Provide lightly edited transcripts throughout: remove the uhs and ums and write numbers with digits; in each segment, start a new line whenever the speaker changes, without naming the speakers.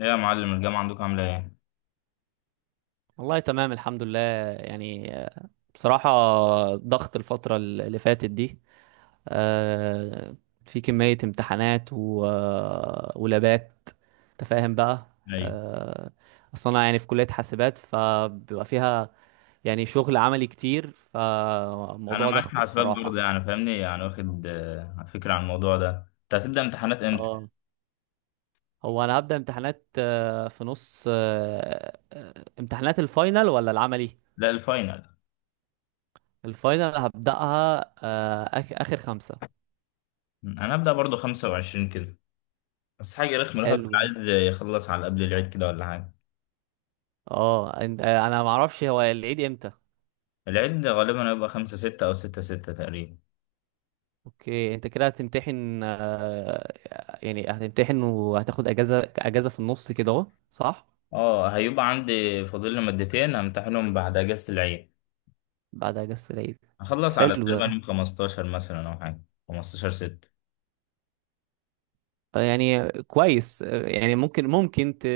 ايه يا معلم، الجامعة عندكم عاملة ايه؟
والله تمام الحمد لله. يعني آه، بصراحة، ضغط الفترة اللي فاتت دي، آه، في كمية امتحانات و ولابات، تفاهم بقى.
ايوه.
آه، أصلا أنا يعني في كلية حاسبات، فبيبقى فيها يعني شغل عملي كتير،
انا
فموضوع
معاك في
ضغط
حاسبات برضه،
بصراحة.
يعني فاهمني، يعني واخد فكرة عن الموضوع ده. انت هتبدأ امتحانات امتى؟
اه هو أنا هبدأ امتحانات في نص، امتحانات الفاينل ولا العملي؟
لا، الفاينل.
الفاينل هبدأها، آخر خمسة.
انا هبدأ برضه 25 كده. بس حاجة رخمة، الواحد كان
حلو.
عايز يخلص على قبل العيد كده ولا حاجة.
انا ما اعرفش هو العيد امتى.
العيد غالبا هيبقى 5 6 او 6 6 تقريبا.
اوكي، انت كده هتمتحن، يعني هتمتحن وهتاخد اجازه في النص كده اهو، صح.
اه، هيبقى عندي فاضل لي مادتين همتحنهم بعد اجازة العيد.
بعد اجازه العيد.
هخلص على
حلو
تقريبا
ده.
يوم 15 مثلا او حاجة. 15 6.
يعني كويس، يعني ممكن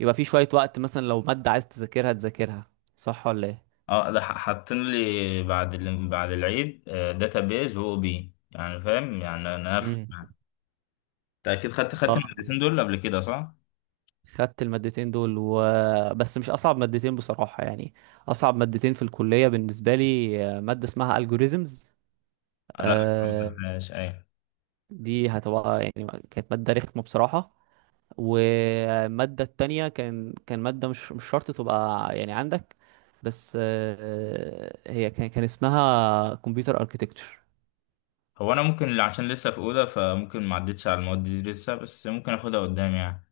يبقى في شويه وقت، مثلا لو ماده عايز تذاكرها تذاكرها، صح ولا ايه؟
اه، ده حاطين لي بعد بعد العيد. داتابيز و او بي، يعني فاهم، يعني انا
امم
افهم. انت اكيد خدت
اه
المادتين دول قبل كده، صح؟
خدت المادتين دول، بس مش اصعب مادتين بصراحة يعني. اصعب مادتين في الكلية بالنسبة لي مادة اسمها algorithms.
لا لسه ما
آه،
خدتهاش، ايوه.
دي هتبقى يعني كانت مادة رخمة بصراحة. والمادة التانية كان مادة مش شرط تبقى يعني عندك، بس هي كان اسمها كمبيوتر اركيتكتشر.
هو انا ممكن عشان لسه في اولى، فممكن ما عدتش على المواد دي لسه، بس ممكن اخدها قدام يعني.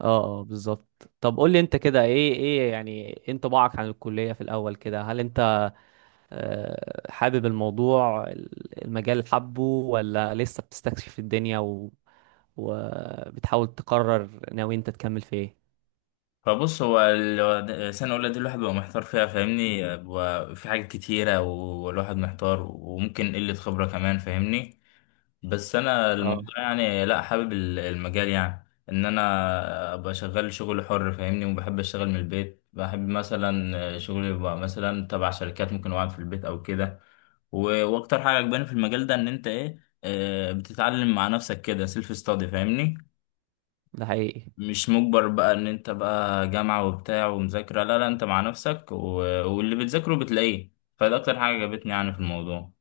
اه، اه، بالظبط. طب قول لي انت كده، ايه يعني، ايه انطباعك عن الكلية في الاول كده؟ هل انت حابب المجال، حبه، ولا لسه بتستكشف الدنيا وبتحاول تقرر ناوي انت تكمل في ايه؟
فبص، هو سنة أولى دي الواحد بيبقى محتار فيها، فاهمني، بيبقى في حاجات كتيرة والواحد محتار، وممكن قلة خبرة كمان، فاهمني. بس انا
اه،
الموضوع يعني، لا، حابب المجال، يعني ان انا ابقى شغال شغل حر، فاهمني، وبحب اشتغل من البيت، بحب مثلا شغلي يبقى مثلا تبع شركات، ممكن اقعد في البيت او كده. واكتر حاجه عجباني في المجال ده ان انت ايه، بتتعلم مع نفسك كده، سيلف ستادي، فاهمني.
ده حقيقي.
مش مجبر بقى ان انت بقى جامعه وبتاع ومذاكره، لا لا، انت مع نفسك، واللي بتذاكره بتلاقيه. فده اكتر حاجه عجبتني يعني في الموضوع.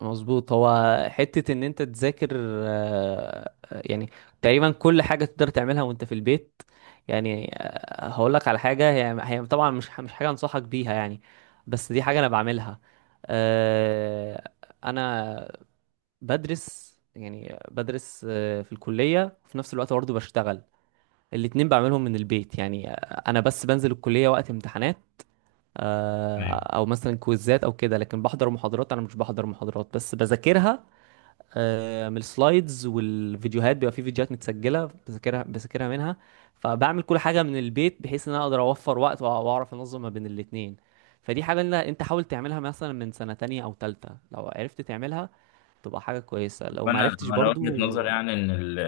مظبوط. هو حتة ان انت تذاكر، يعني تقريبا كل حاجة تقدر تعملها وانت في البيت. يعني هقول لك على حاجة، هي طبعا مش حاجة انصحك بيها يعني، بس دي حاجة انا بعملها. آه، انا بدرس، يعني بدرس في الكلية وفي نفس الوقت برضه بشتغل. الاتنين بعملهم من البيت يعني. انا بس بنزل الكلية وقت امتحانات، آه، او مثلا كويزات او كده، لكن بحضر محاضرات، انا مش بحضر محاضرات بس بذاكرها من السلايدز والفيديوهات، بيبقى في فيديوهات متسجله بذاكرها منها. فبعمل كل حاجه من البيت بحيث ان انا اقدر اوفر وقت واعرف انظم ما بين الاتنين. فدي حاجه إن انت حاول تعملها مثلا من سنه تانية او تالتة، لو عرفت تعملها تبقى حاجه كويسه، لو ما
وانا
عرفتش
انا وجهة
برضو.
نظر يعني ان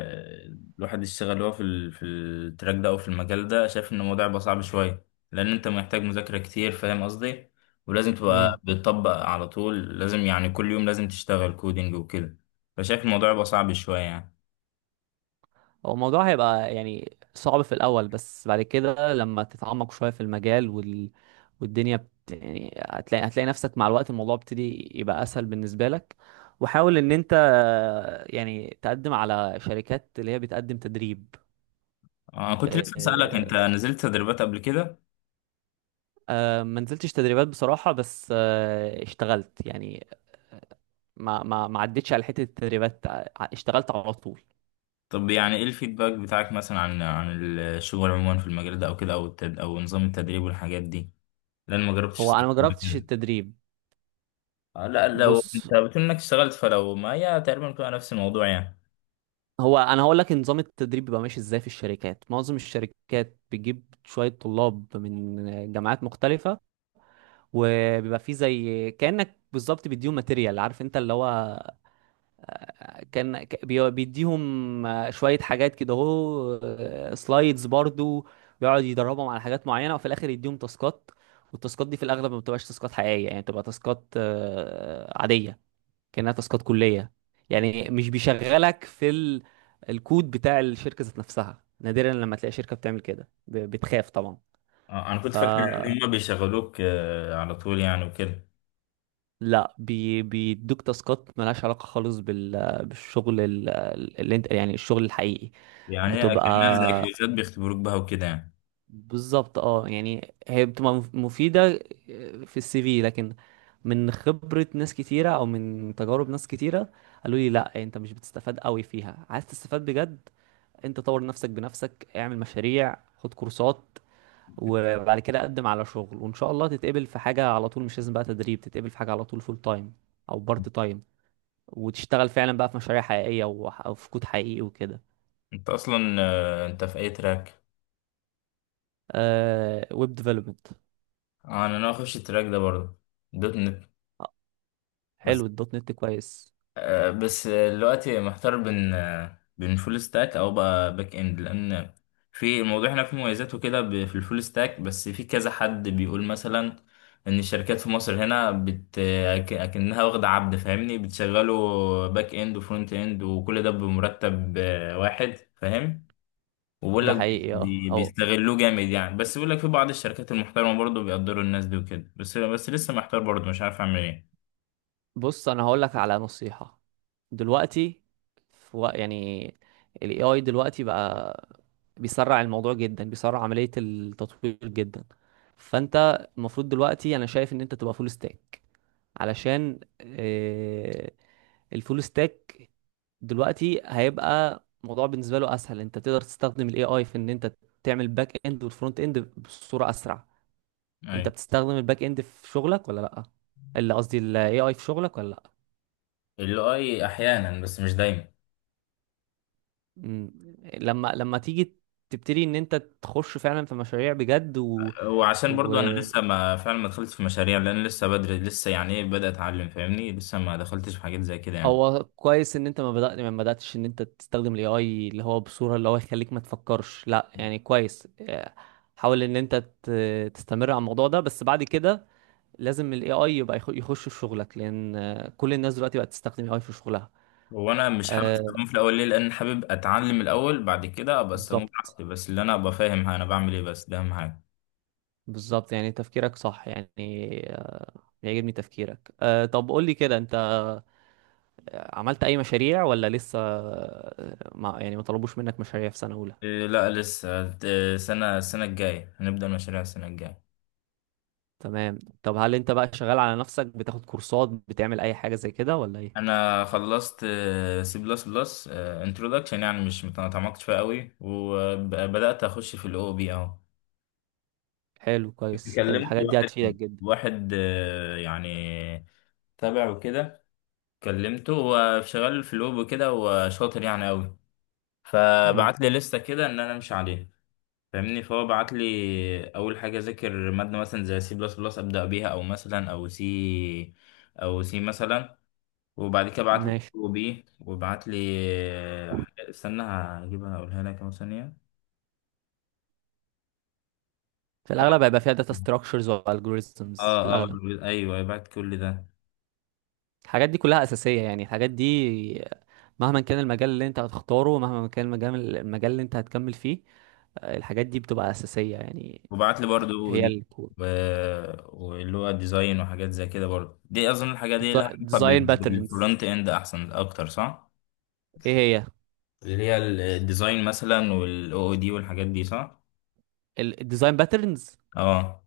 الواحد يشتغل هو في في التراك ده او في المجال ده، شايف ان الموضوع بقى صعب شويه، لان انت محتاج مذاكره كتير، فاهم قصدي. ولازم تبقى
امم
بتطبق على طول، لازم يعني كل يوم لازم تشتغل كودينج وكده. فشايف الموضوع بقى صعب شويه يعني.
هو الموضوع هيبقى يعني صعب في الأول، بس بعد كده لما تتعمق شوية في المجال والدنيا يعني هتلاقي نفسك مع الوقت الموضوع بيبتدي يبقى أسهل بالنسبة لك. وحاول إن أنت يعني تقدم على شركات اللي هي بتقدم تدريب.
انا كنت لسه اسالك، انت
آه،
نزلت تدريبات قبل كده؟
ما نزلتش تدريبات بصراحة، بس اشتغلت يعني. ما عدتش على حتة التدريبات، اشتغلت على طول.
طب يعني ايه الفيدباك بتاعك مثلا عن الشغل عموما في المجال ده او كده، او او نظام التدريب والحاجات دي، لان ما جربتش
هو أنا ما جربتش
أصلاً.
التدريب.
لا، لو
بص،
انت بتقول انك اشتغلت فلو، ما هي تقريبا بتبقى نفس الموضوع يعني.
هو انا هقول لك نظام التدريب بيبقى ماشي ازاي. في الشركات، معظم الشركات بتجيب شويه طلاب من جامعات مختلفه، وبيبقى فيه زي كانك بالظبط، بيديهم ماتيريال، عارف انت اللي هو، بيديهم شويه حاجات كده اهو، سلايدز برضو. بيقعد يدربهم على حاجات معينه، وفي الاخر يديهم تاسكات. والتاسكات دي في الاغلب ما بتبقاش تاسكات حقيقيه يعني، بتبقى تاسكات عاديه، كأنها تاسكات كلية. يعني مش بيشغلك في الكود بتاع الشركة ذات نفسها، نادرا لما تلاقي شركة بتعمل كده، بتخاف طبعا.
انا كنت
ف
فاكر ان هم بيشغلوك على طول يعني وكده.
لا، بيدوك تاسكات ملهاش علاقة خالص بالشغل، اللي انت يعني الشغل الحقيقي.
يعني هي
بتبقى
كانها زي كويزات بيختبروك بها وكده يعني.
بالظبط، اه يعني، هي بتبقى مفيدة في السي في، لكن من خبرة ناس كتيرة او من تجارب ناس كتيرة قالوا لي لا، انت مش بتستفاد قوي فيها. عايز تستفاد بجد، انت طور نفسك بنفسك، اعمل مشاريع، خد كورسات، وبعد كده قدم على شغل، وان شاء الله تتقبل في حاجة على طول. مش لازم بقى تدريب، تتقبل في حاجة على طول فول تايم او بارت تايم، وتشتغل فعلا بقى في مشاريع حقيقية او في كود حقيقي وكده.
انت اصلا انت في اي تراك؟
آه، ويب ديفلوبمنت.
انا ناوي اخش التراك ده برضه. دوت نت. بس،
حلو، الدوت نت كويس.
بس دلوقتي محتار بين، بين فول ستاك او بقى باك اند، لان في الموضوع هنا فيه مميزات وكده، في الفول ستاك. بس في كذا حد بيقول مثلا ان الشركات في مصر هنا اكنها واخده عبد، فاهمني، بتشغله باك اند وفرونت اند وكل ده بمرتب واحد، فاهم. وبقول
ده
لك،
حقيقي.
بيستغلوه جامد يعني. بس بيقول لك في بعض الشركات المحترمه برضه بيقدروا الناس دي وكده، بس لسه محتار برضه، مش عارف اعمل ايه.
بص، انا هقول لك على نصيحة. دلوقتي في يعني، ال AI دلوقتي بقى بيسرع الموضوع جدا، بيسرع عملية التطوير جدا. فانت المفروض دلوقتي، انا شايف ان انت تبقى فول ستاك، علشان الفول ستاك دلوقتي هيبقى موضوع بالنسبة له اسهل، انت تقدر تستخدم ال AI في ان انت تعمل باك اند والفرونت اند بصورة اسرع. انت
أيوة.
بتستخدم الباك اند في شغلك ولا لا؟ اللي قصدي ال AI في شغلك ولا لا؟
الاي احيانا بس مش دايما.
مم. لما تيجي تبتدي ان انت تخش فعلا في مشاريع بجد
وعشان
و...
برضو انا لسه ما فعلا ما دخلتش في مشاريع، لان لسه بدري، لسه يعني ايه، بدأت اتعلم، فاهمني، لسه ما دخلتش في حاجات زي كده يعني.
هو كويس ان انت ما بدأت، ما بدأتش ان انت تستخدم الاي اي، اللي هو بصورة اللي هو يخليك ما تفكرش، لا يعني كويس. حاول ان انت ت... تستمر على الموضوع ده، بس بعد كده لازم الاي اي يبقى يخش في شغلك، لان كل الناس دلوقتي بقت تستخدم اي اي في شغلها.
هو انا مش حابب
آه،
استخدمه في الاول، ليه؟ لان حابب اتعلم الاول، بعد كده ابقى استخدمه
بالظبط،
براحتي، بس اللي انا ابقى فاهم انا بعمل ايه، بس ده اهم حاجه.
بالظبط، يعني تفكيرك صح يعني. آه، يعجبني تفكيرك. طب قول لي كده، انت عملت اي مشاريع ولا لسه، ما يعني ما طلبوش منك مشاريع في سنة اولى؟
إيه لا لسه، إيه، السنه الجايه هنبدأ مشاريع السنه الجايه.
تمام. طب هل انت بقى شغال على نفسك، بتاخد كورسات، بتعمل اي حاجة زي كده ولا ايه؟
انا خلصت سي بلس بلس انترودكشن، يعني مش ما تعمقتش فيها قوي، وبدأت اخش في الاو بي اهو.
حلو، كويس،
كلمت
الحاجات دي
واحد،
هتفيدك جدا.
واحد يعني تابع وكده، كلمته، هو شغال في الويب وكده وشاطر يعني قوي.
امم،
فبعت لي لستة كده ان انا امشي عليها، فاهمني. فهو بعت لي اول حاجه اذاكر ماده مثلا زي سي بلس بلس، ابدا بيها، او مثلا او سي، او سي مثلا. وبعد كده بعت لي
ماشي.
وبي، وبعت لي، استنى هجيبها اقولها لك اهو، ثانيه.
في
ف-
الاغلب هيبقى فيها داتا ستراكشرز والجوريزمز في
اه، اه،
الاغلب.
ايوه، أيوه، بعت كل ده.
الحاجات دي كلها اساسية يعني، الحاجات دي مهما كان المجال اللي انت هتختاره، مهما كان المجال اللي انت هتكمل فيه، الحاجات دي بتبقى اساسية يعني.
وبعت لي برضو
هي
دي،
الكور.
و... واللي هو ديزاين وحاجات زي كده، برضو دي. اظن الحاجات دي لها علاقه
ديزاين باترنز،
بالفرونت اند احسن اكتر، صح؟
ايه هي؟
اللي هي الديزاين مثلا والاو او دي والحاجات دي، صح.
الديزاين باترنز،
اه.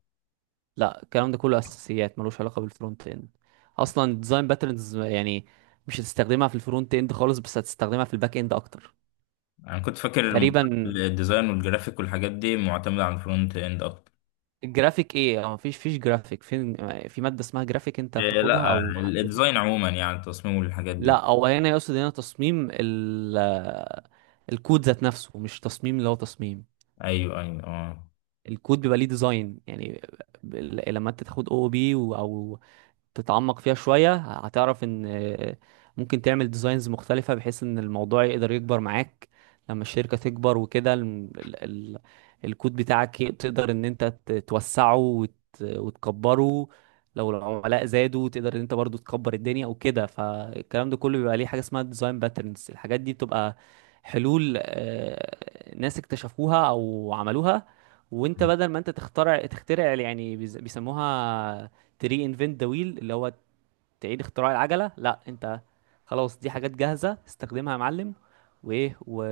لا الكلام ده كله اساسيات، ملوش علاقه بالفرونت اند. اصلا الديزاين باترنز يعني مش هتستخدمها في الفرونت اند خالص، بس هتستخدمها في الباك اند اكتر.
انا كنت فاكر
تقريبا.
الديزاين والجرافيك والحاجات دي معتمده على الفرونت اند اكتر.
الجرافيك ايه؟ اه، مفيش جرافيك فين؟ في ماده اسمها جرافيك انت
إيه
بتاخدها
لا،
او
الديزاين عموما يعني التصميم والحاجات دي.
لا، او هنا يقصد هنا تصميم الكود ذات نفسه، مش تصميم اللي هو تصميم.
ايوه ايوه اه.
الكود بيبقى ليه ديزاين يعني. لما انت تاخد او بي او تتعمق فيها شوية، هتعرف ان ممكن تعمل ديزاينز مختلفة بحيث ان الموضوع يقدر يكبر معاك لما الشركة تكبر وكده. الكود بتاعك، تقدر ان انت توسعه وتكبره. لو العملاء زادوا تقدر ان انت برضو تكبر الدنيا وكده. فالكلام ده كله بيبقى ليه حاجة اسمها ديزاين باترنز. الحاجات دي بتبقى حلول، ناس اكتشفوها او عملوها، وانت بدل ما انت تخترع، تخترع يعني، بيسموها تري انفنت ذا ويل، اللي هو تعيد اختراع العجله. لا انت، خلاص، دي حاجات جاهزه، استخدمها يا معلم. وايه و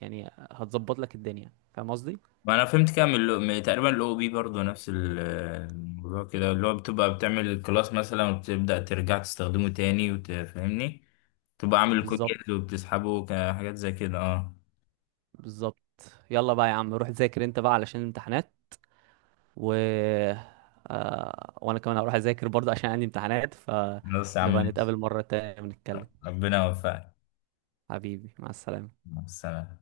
يعني هتظبط لك الدنيا، فاهم قصدي.
ما انا فهمت كده من من تقريبا الاو بي برضه، نفس الموضوع كده اللي هو بتبقى بتعمل الكلاس مثلا وبتبدأ ترجع تستخدمه تاني، وتفهمني تبقى عامل الكود
بالظبط،
جاهز وبتسحبه كحاجات زي كده. اه.
بالظبط. يلا بقى يا عم، روح ذاكر انت بقى علشان الامتحانات، و وانا كمان هروح اذاكر برضه عشان عندي امتحانات،
بس يا عم،
فنبقى نتقابل مره تانية ونتكلم.
ربنا يوفقك.
حبيبي، مع السلامه.
مع السلامة.